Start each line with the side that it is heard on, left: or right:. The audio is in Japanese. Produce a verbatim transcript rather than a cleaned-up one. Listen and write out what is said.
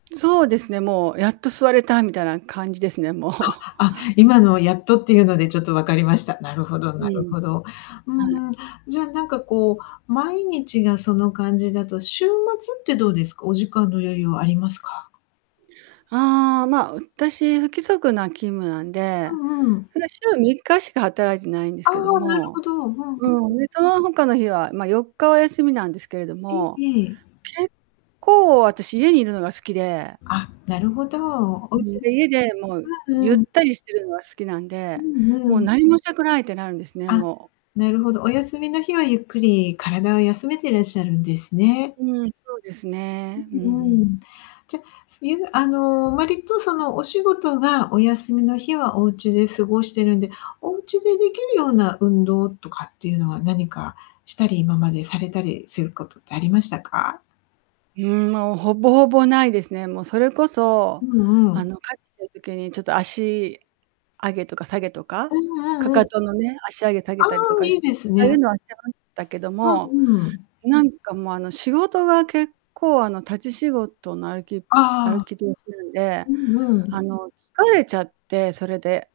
right: そうですね、もう、やっと座れた、みたいな感じですね、もう。
left: は、あ、今の、やっとっていうのでちょっとわかりました。なるほど
right: う
left: なる
right: ん。
left: ほど。
right: はい。
left: うーん、じゃあ、なんかこう、毎日がその感じだと、週末ってどうですか？お時間の余裕はありますか？
right: ああ、まあ、私、不規則な勤務なんで、
left: うんうん。
right: ただ、週みっかしか働いてないんです
left: ああ、
right: けど
left: なる
right: も。
left: ほど。うんうん。
right: うーん、で、その他の日は、まあ、よっかは休みなんですけれど
left: え、
right: も、
left: ええ。
right: 結構、私、家にいるのが好きで
left: あ、なるほど。お
right: う
left: うち
right: ん、で、
left: で。
right: 家で、もう、
left: うん
right: ゆっ
left: うん。
right: たりしてるのは好きなん
left: う
right: で、
left: んう
right: もう
left: ん。
right: 何もしたくないってなるんですね、
left: あ、
right: もう。
left: なるほど。お休みの日はゆっくり体を休めていらっしゃるんですね。
right: うん、そうです
left: う
right: ね。うんう
left: ん。うー
right: ん。
left: ん。じゃ、そいうあの、割と、その、お仕事がお休みの日はおうちで過ごしてるんで、おうちでできるような運動とかっていうのは、何かしたり、今までされたりすることってありましたか？
right: うーん、もう、ほぼほぼ、ないですね。もう、それこ
left: う
right: そ、
left: んう
right: あ
left: ん。
right: の、帰った時にちょっと足上げとか下げと
left: う
right: か、
left: んうんう
right: 踵
left: ん。
right: のね、足上げ下げ
left: ああ、
right: たりとか
left: い
right: し
left: いです
right: [unintelligible] そういう
left: ね。
right: のはしてましたけど
left: う
right: も、
left: んうん。
right: なんかもう、あの、仕事が結構、あの、立ち仕事の、歩き
left: あ
right: 歩
left: あ。
right: き通しなんで、
left: うんうん。
right: あの、疲れちゃって、それで。